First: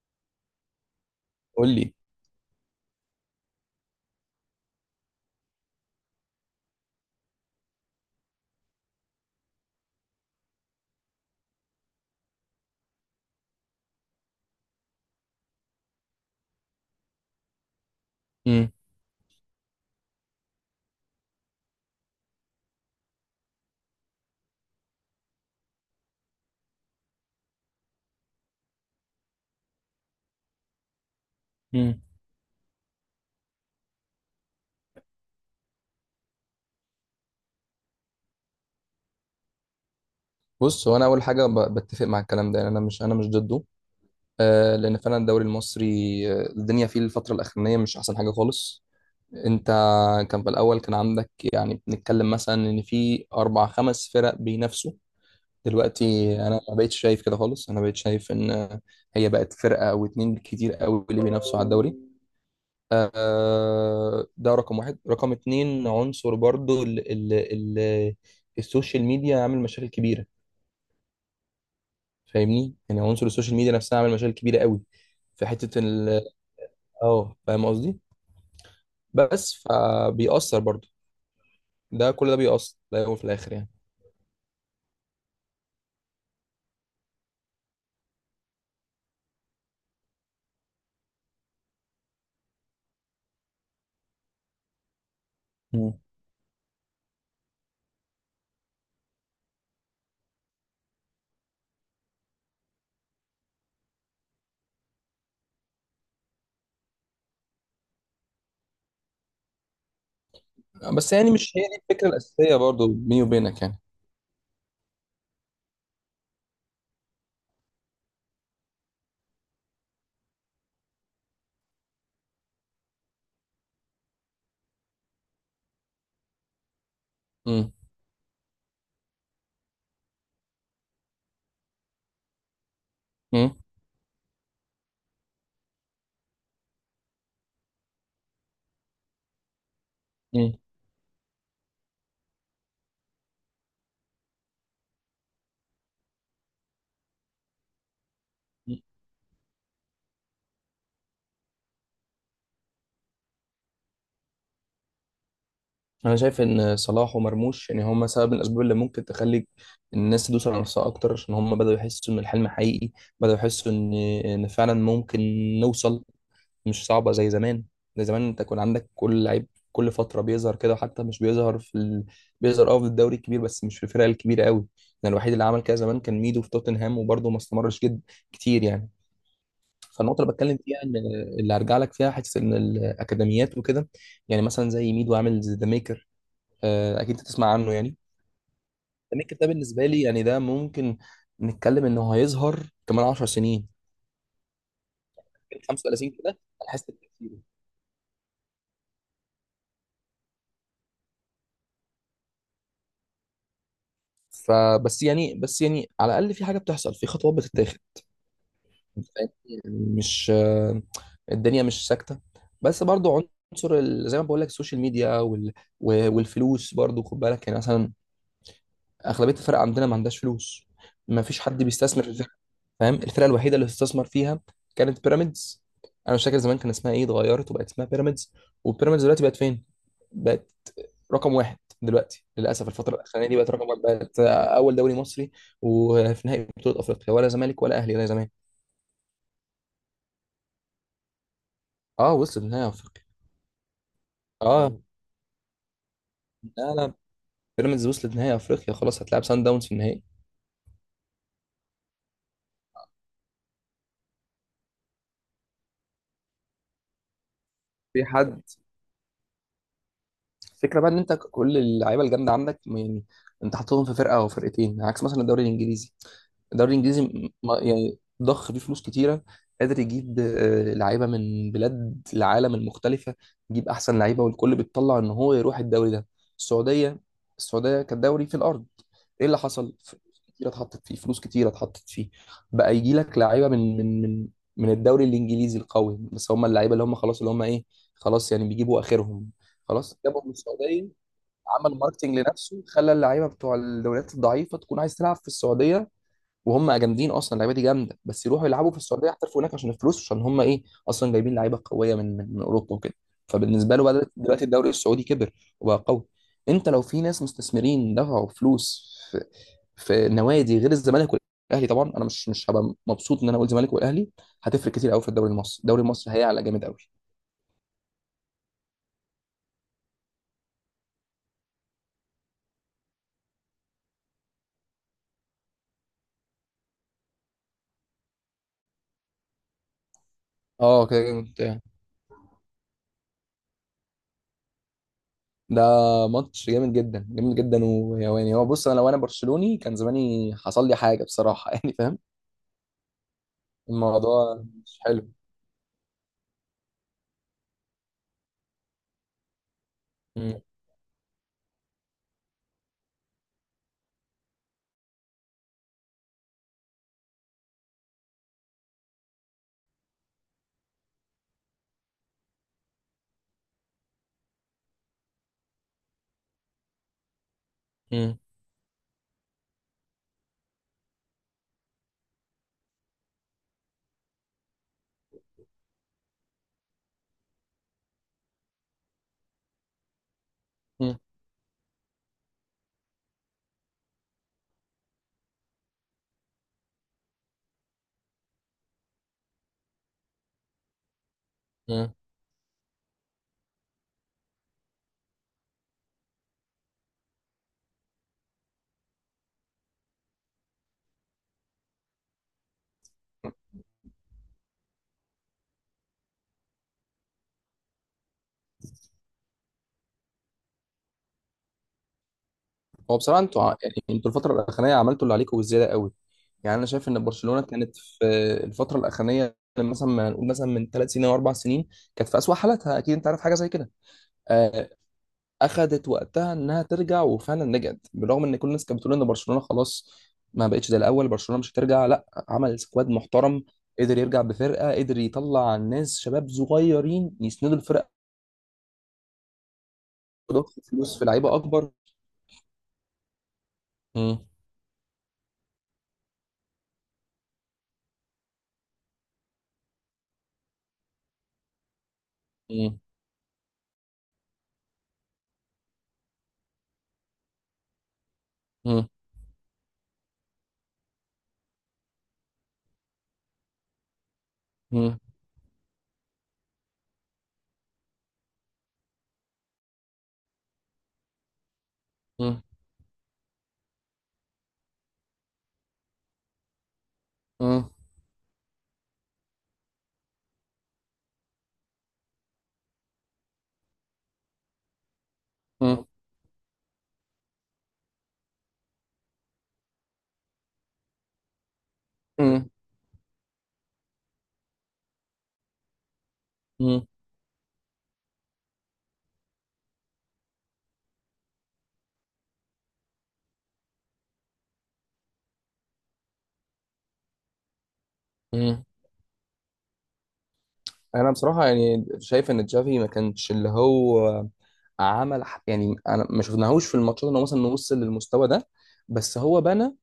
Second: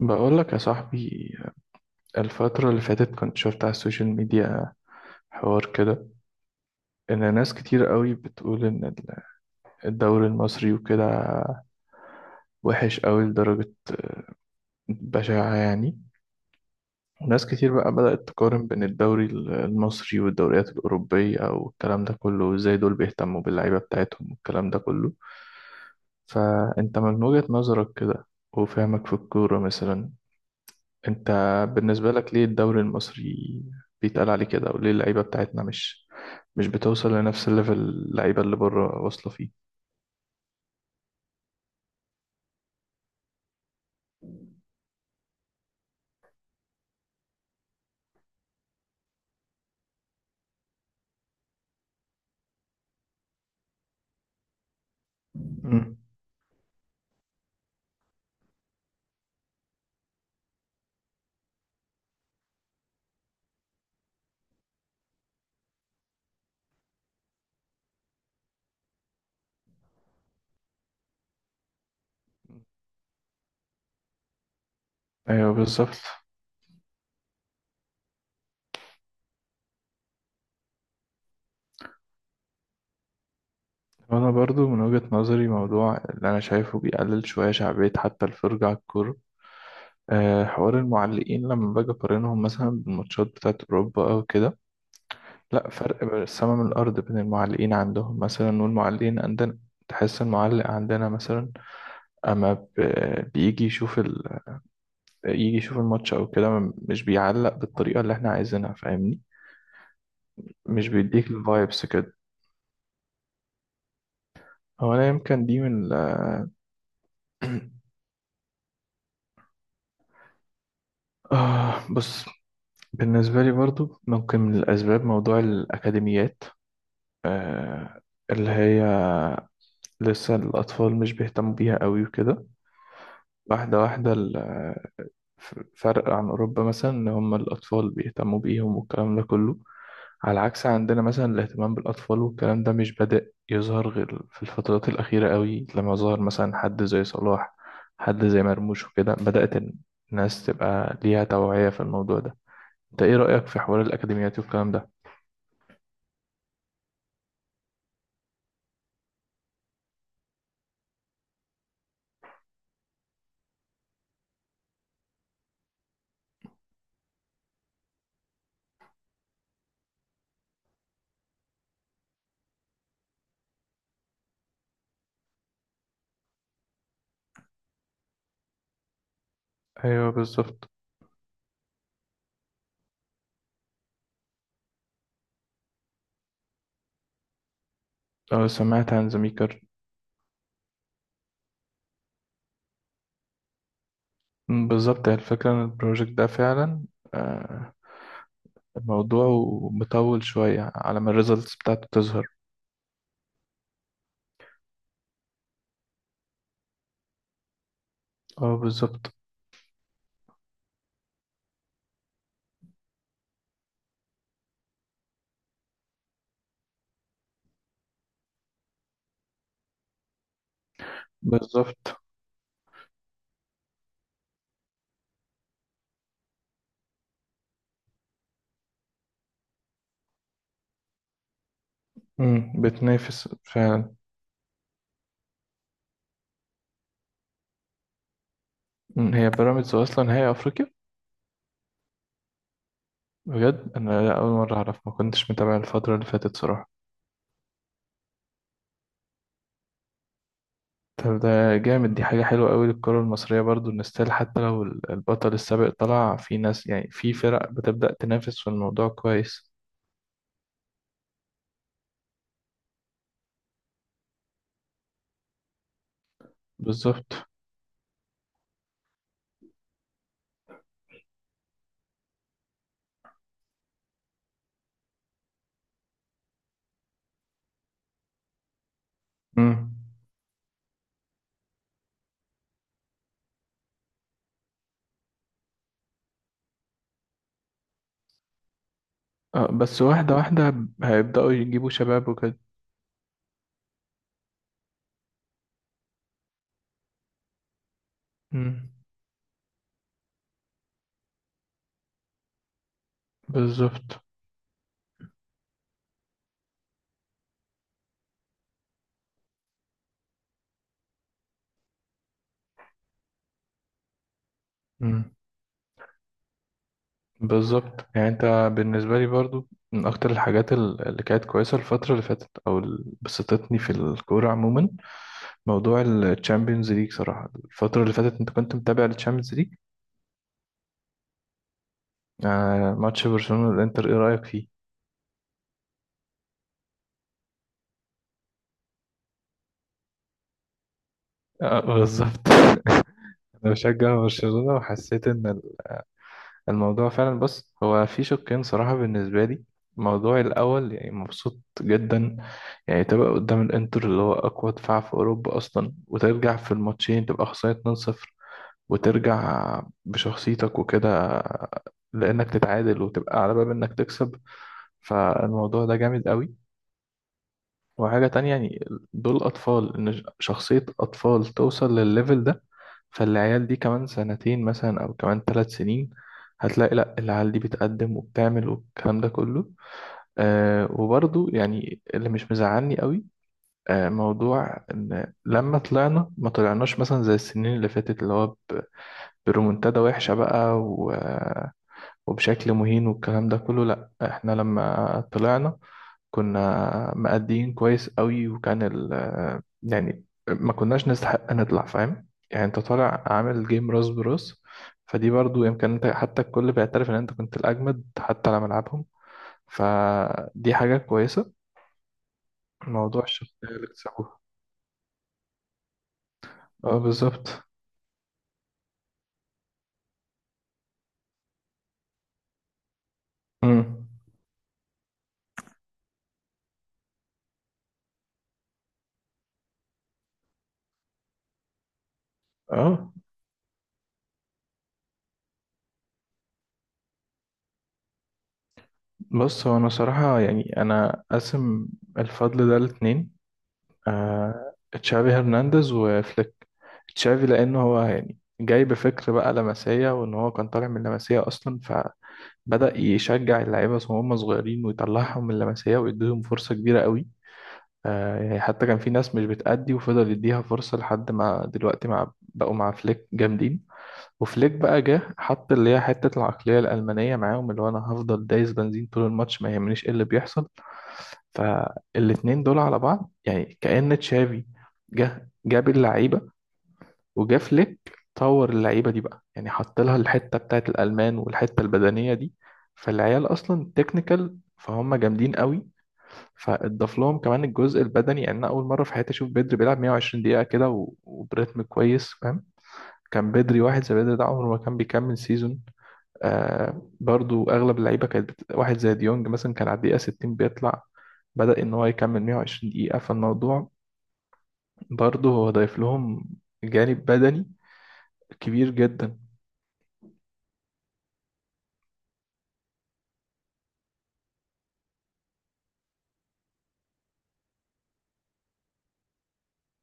بقول لك يا صاحبي، قول لي. الفترة اللي فاتت كنت شفت على السوشيال ميديا حوار كده إن ناس كتير قوي بتقول إن الدوري المصري وكده وحش قوي لدرجة بشعة يعني. وناس كتير بقى بدأت تقارن امم بين الدوري المصري والدوريات الأوروبية والكلام ده كله، وإزاي دول بيهتموا باللعيبة بتاعتهم والكلام ده كله. فأنت من وجهة نظرك كده وفهمك في الكورة مثلا، انت امم بالنسبة لك ليه الدوري المصري بيتقال عليه كده، وليه اللعيبة بتاعتنا مش بتوصل لنفس الليفل اللعيبة اللي بره واصلة فيه؟ بص، هو انا اول حاجه بتفق مع الكلام ده، يعني انا مش ضده. آه، لان فعلا الدوري المصري، الدنيا فيه الفتره الاخرانيه مش احسن حاجه خالص. انت كان في الاول كان عندك، يعني بنتكلم مثلا ان في اربع خمس فرق بينافسوا. مم. دلوقتي انا ما بقتش شايف كده خالص، انا بقيت شايف ان هي بقت فرقه او اتنين كتير قوي اللي بينافسوا على الدوري. آه، ده رقم واحد. رقم اتنين، عنصر برضو ال السوشيال ميديا عامل مشاكل كبيره. فاهمني؟ يعني عنصر السوشيال ميديا نفسها عامل مشاكل كبيره قوي. في ايوه حته بالظبط. ال اه فاهم قصدي؟ بس فبيأثر برضو، ده كل ده بيأثر في الاول وفي الاخر يعني. وانا برضو من وجهة نظري، موضوع اللي انا شايفه بيقلل شوية شعبية حتى الفرجة على الكورة، أه، حوار المعلقين. لما باجي اقارنهم مثلا بالماتشات بتاعت اوروبا او كده، لا، مم. فرق بين السما من الارض بين المعلقين عندهم مثلا والمعلقين عندنا. تحس المعلق عندنا مثلا اما بيجي يشوف يجي يشوف الماتش او كده مش بيعلق بالطريقه اللي احنا عايزينها، فاهمني؟ مش بس بيديك يعني مش هي دي الفايبس الفكره كده. الاساسيه برضو بيني وبينك يعني. هو انا يمكن دي من آه، بص، بالنسبه لي برضو ممكن من الاسباب موضوع الاكاديميات، امم اللي هي لسه الاطفال مش بيهتموا بيها قوي وكده. امم واحده واحده فرق عن اوروبا مثلا، ان هم الاطفال بيهتموا بيهم والكلام ده كله، على امم عكس عندنا مثلا. الاهتمام بالأطفال والكلام ده مش بدأ يظهر غير في الفترات الأخيرة قوي، لما ظهر مثلا حد زي صلاح، حد زي مرموش، وكده بدأت الناس تبقى ليها توعية في الموضوع ده. انت ايه رأيك في حوار الأكاديميات والكلام ده؟ انا شايف ان صلاح ومرموش، يعني هم سبب من الاسباب اللي ممكن تخلي الناس تدوس على نفسها اكتر، عشان هم بداوا يحسوا ان الحلم حقيقي، بداوا يحسوا ان فعلا ممكن نوصل. مش صعبة زي زمان. زي زمان انت كان عندك كل لعيب كل فترة بيظهر كده، وحتى مش بيظهر بيظهر في الدوري الكبير بس مش في الفرق الكبيرة قوي. يعني الوحيد اللي عمل كده زمان كان ميدو في توتنهام، وبرضه ما استمرش جد كتير يعني. ايوه فالنقطة اللي بتكلم بالظبط. فيها ان اللي هرجع لك فيها حتة ان الأكاديميات وكده، يعني مثلا زي ميدو عامل ذا ميكر. آه، أكيد انت تسمع عنه يعني. اه سمعت عن ذا ميكر ده زميكر. بالنسبة لي يعني ده ممكن نتكلم انه هيظهر كمان 10 سنين، مم، بالظبط، هي الفكرة ان البروجكت 35 ده كده هنحس فعلا بتأثيره. آه، الموضوع مطول شوية على ما الريزلتس بتاعته تظهر. فبس يعني بس يعني على الاقل في حاجه بتحصل، في خطوات بتتاخد. اه أنت بالظبط. فاهمني؟ مش آه، الدنيا مش ساكته. بس برضو عنصر زي ما بقول لك السوشيال ميديا والفلوس برضو، خد بالك. يعني مثلا اغلبيه الفرق عندنا ما عندهاش فلوس، ما فيش حد بالظبط. بيستثمر في الفرقه. فاهم؟ الفرقه الوحيده اللي استثمر فيها كانت بيراميدز. انا مش فاكر زمان كان اسمها ايه، اتغيرت وبقت اسمها بيراميدز. وبيراميدز دلوقتي بقت فين؟ بقت رقم واحد دلوقتي، مم، للاسف الفتره الاخرانيه بتنافس دي بقت رقم واحد، فعلا. بقت اول دوري مصري وفي نهائي بطوله افريقيا، ولا زمالك ولا اهلي زي زمان. مم، هي بيراميدز اصلا هي افريقيا. اه، وصلت نهائي افريقيا. بجد انا اول مره اه. مم. اعرف، ما كنتش متابع الفتره اللي فاتت صراحه. لا، لا، بيراميدز وصلت نهائي افريقيا، خلاص هتلعب سان داونز في النهائي. طب ده جامد، دي حاجه حلوه قوي للكره المصريه برضو، ان ستيل حتى لو البطل السابق طلع، في ناس يعني في فرق بتبدا في تنافس حد في الموضوع كويس. الفكره بقى ان انت كل اللعيبه الجامده عندك يعني انت حاططهم في فرقه او فرقتين، عكس مثلا الدوري الانجليزي. الدوري الانجليزي بالظبط. يعني ضخ فيه فلوس كتيره، قادر يجيب لعيبه من بلاد العالم المختلفه، يجيب احسن لعيبه، والكل بيتطلع ان هو يروح الدوري ده. السعوديه السعوديه كدوري في الارض، ايه اللي امم. حصل؟ كتير اتحطت فيه، فلوس كتير اتحطت فيه، بقى يجي لك لعيبه من الدوري الانجليزي القوي. بس هم اللعيبه اللي هم خلاص، اللي هم ايه، خلاص يعني بيجيبوا اخرهم، آه بس خلاص واحده جابهم من واحده، السعوديه. هيبداوا يجيبوا عمل شباب ماركتنج وكده. لنفسه، خلى اللعيبه بتوع الدوريات الضعيفه تكون عايز تلعب في السعوديه، وهم جامدين اصلا، اللعيبه دي جامده، بس يروحوا امم. يلعبوا في السعوديه يحترفوا هناك عشان الفلوس، عشان هم ايه، اصلا جايبين لعيبه قويه من اوروبا وكده. فبالنسبه له بالظبط. بدأت دلوقتي الدوري السعودي كبر وبقى قوي. انت لو في ناس مستثمرين دفعوا فلوس في نوادي غير الزمالك والاهلي، طبعا انا مش هبقى مبسوط ان انا اقول الزمالك والاهلي، هتفرق كتير قوي في الدوري المصري، الدوري المصري هيعلى جامد قوي. بالظبط يعني انت، بالنسبه لي برضو من اكتر الحاجات اللي كانت كويسه الفتره اللي فاتت او اللي بسطتني في الكوره عموما، موضوع الشامبيونز ليج صراحه. الفتره اللي فاتت انت كنت متابع الشامبيونز ليج؟ اه كده جامد. آه، ماتش برشلونه والانتر، ايه رايك فيه؟ ده ماتش جامد جدا جامد جدا، ويواني. هو بص، انا لو انا برشلوني كان زماني حصل لي حاجه بصراحه آه يعني فاهم؟ بالظبط. انا بشجع الموضوع برشلونه مش وحسيت حلو. ان الموضوع فعلا، بص هو في شقين صراحة بالنسبة لي. الموضوع مم. الأول، يعني مبسوط جدا. يعني تبقى قدام الإنتر اللي هو أقوى دفاع في أوروبا أصلا، وترجع في الماتشين تبقى خسران 2-0 وترجع بشخصيتك وكده، لأنك تتعادل وتبقى على باب إنك تكسب، فالموضوع ده جامد قوي. وحاجة مم. تانية يعني، دول أطفال، إن شخصية أطفال توصل للليفل ده، فالعيال دي كمان سنتين مثلا أو كمان ثلاث سنين هتلاقي، لأ، العيال دي بتقدم وبتعمل والكلام ده كله. آه، مم. وبرضو يعني اللي مش مزعلني قوي، آه، موضوع إن لما طلعنا ما طلعناش مثلا زي السنين اللي فاتت، اللي هو برومنتادا وحشة بقى مم. وبشكل مهين والكلام ده كله، لأ، احنا لما طلعنا كنا مأديين كويس قوي، وكان يعني ما كناش نستحق نطلع، فاهم؟ يعني انت طالع عامل جيم راس براس، فدي برضو يمكن انت، حتى الكل بيعترف ان انت كنت الأجمد حتى على ملعبهم، فدي حاجة كويسة. هو موضوع بصراحه انتوا الشخصية اللي يعني انتوا اكتسبوها. الفتره الاخرانيه عملتوا اللي عليكم وزياده قوي. يعني انا اه شايف ان برشلونه بالظبط. كانت في الفتره الاخرانيه، مثلا ما نقول مثلا من ثلاث سنين او اربع سنين، كانت في اسوأ حالاتها، اكيد انت عارف حاجه زي كده. امم. آه، اخذت وقتها انها ترجع وفعلا رجعت، بالرغم ان كل الناس كانت بتقول ان برشلونه خلاص ما بقتش زي الاول، برشلونه مش هترجع. لا، عمل سكواد اه، محترم، قدر يرجع بفرقه، قدر يطلع ناس شباب صغيرين يسندوا الفرقه، بص، هو انا صراحة يعني ويضخوا فلوس انا في لعيبه قاسم اكبر. الفضل ده لاتنين، مم. آه، تشافي هرنانديز وفليك. تشافي لأنه هو يعني جاي بفكر بقى لمسية، وإن هو كان طالع من لمسية أصلا، فبدأ مم. يشجع اللعيبة وهم صغيرين ويطلعهم من لمسية ويديهم فرصة كبيرة قوي. آه، يعني حتى كان مم. في ناس مش بتأدي وفضل يديها فرصة لحد ما دلوقتي مع بقوا مع فليك جامدين. وفليك بقى مم. جه حط اللي هي حتة العقلية الألمانية معاهم، اللي هو أنا هفضل دايس بنزين طول الماتش ما يهمنيش إيه اللي بيحصل. مم. فالاتنين دول على بعض، يعني كأن تشافي جه جاب اللعيبة، وجا مم. فليك طور اللعيبة دي بقى، يعني حط لها الحتة بتاعت الألمان والحتة البدنية دي. فالعيال أصلا تكنيكال، فهم جامدين قوي، مم. فاضاف لهم كمان الجزء البدني. يعني انا اول مره في حياتي اشوف بدري بيلعب 120 دقيقه كده وبريتم كويس، فاهم؟ مم. كان بدري، واحد زي بدري ده عمره ما كان بيكمل سيزون. آه، مم. برضو اغلب اللعيبه كانت واحد زي ديونج مثلا كان على الدقيقه 60 بيطلع، بدأ ان هو يكمل 120 دقيقه، فالموضوع برضو هو ضايف لهم جانب بدني مم. كبير جدا. انا بصراحه يعني شايف ان تشافي ما كانش اللي هو عمل يعني انا ما شفناهوش في الماتشات ان هو مثلا وصل للمستوى ده، بس هو بنى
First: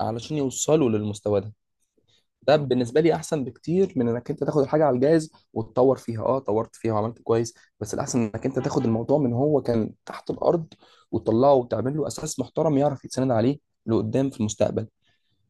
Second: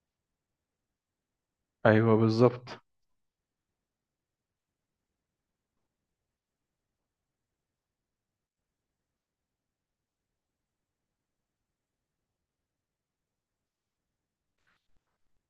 علشان يوصلوا للمستوى ده. ايوه ده بالظبط. بالنسبه لي احسن بكتير من انك انت تاخد الحاجه على الجاهز وتطور فيها، طورت فيها وعملت كويس، بس الاحسن انك انت تاخد الموضوع من هو كان تحت الارض وتطلعه وتعمل له اساس محترم يعرف يتسند عليه لقدام في المستقبل.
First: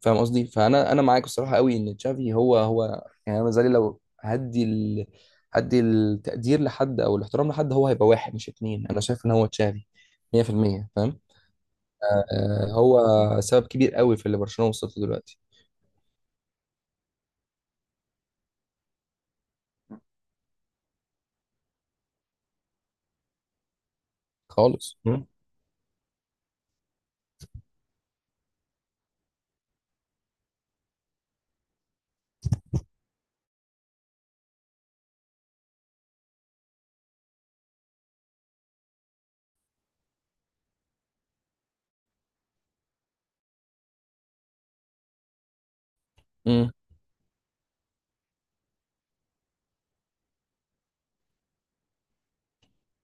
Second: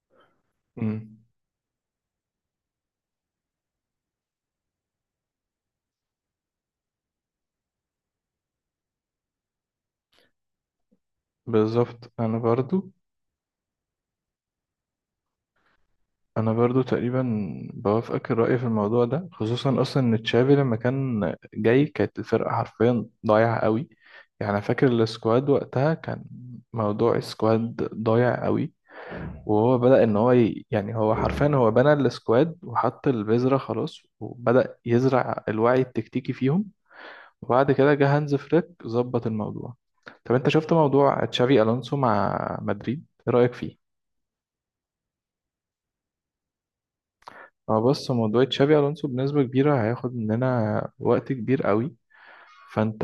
فاهم قصدي؟ فانا مم. معاك الصراحه قوي ان تشافي هو يعني، انا زي لو هدي التقدير لحد او الاحترام لحد، هو هيبقى واحد مش اتنين، انا شايف ان هو تشافي 100% فاهم؟ بالظبط. انا آه، برضو هو سبب كبير قوي في اللي برشلونه وصلت له دلوقتي. انا برضو تقريبا بوافقك الرأي في الموضوع ده، خصوصا اصلا ان تشافي لما كان جاي كانت الفرقه حرفيا ضايعه قوي. يعني أنا فاكر خالص. مم. السكواد وقتها كان، موضوع السكواد ضايع قوي، وهو بدأ إن هو يعني هو حرفيا هو بنى السكواد وحط البذرة خلاص، وبدأ يزرع الوعي التكتيكي فيهم، وبعد كده جه هانز فليك ظبط الموضوع. طب أنت شفت موضوع تشافي ألونسو مع مدريد، إيه رأيك فيه؟ امم هو بص، موضوع تشافي ألونسو بنسبة كبيرة هياخد مننا وقت كبير قوي، فأنت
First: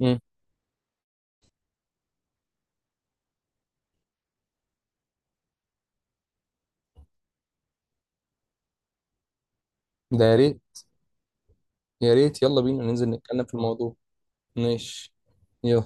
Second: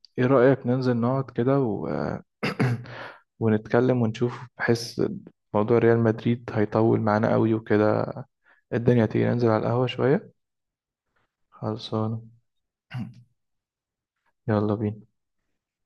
امم إيه رأيك ننزل نقعد كده و... ونتكلم ونشوف، بحيث موضوع ريال مدريد هيطول معانا قوي وكده. الدنيا تيجي ننزل على القهوة ده شوية يا ريت. يا خلصانة. ريت، يلا بينا ننزل نتكلم في الموضوع. يلا بينا. ماشي. يلا.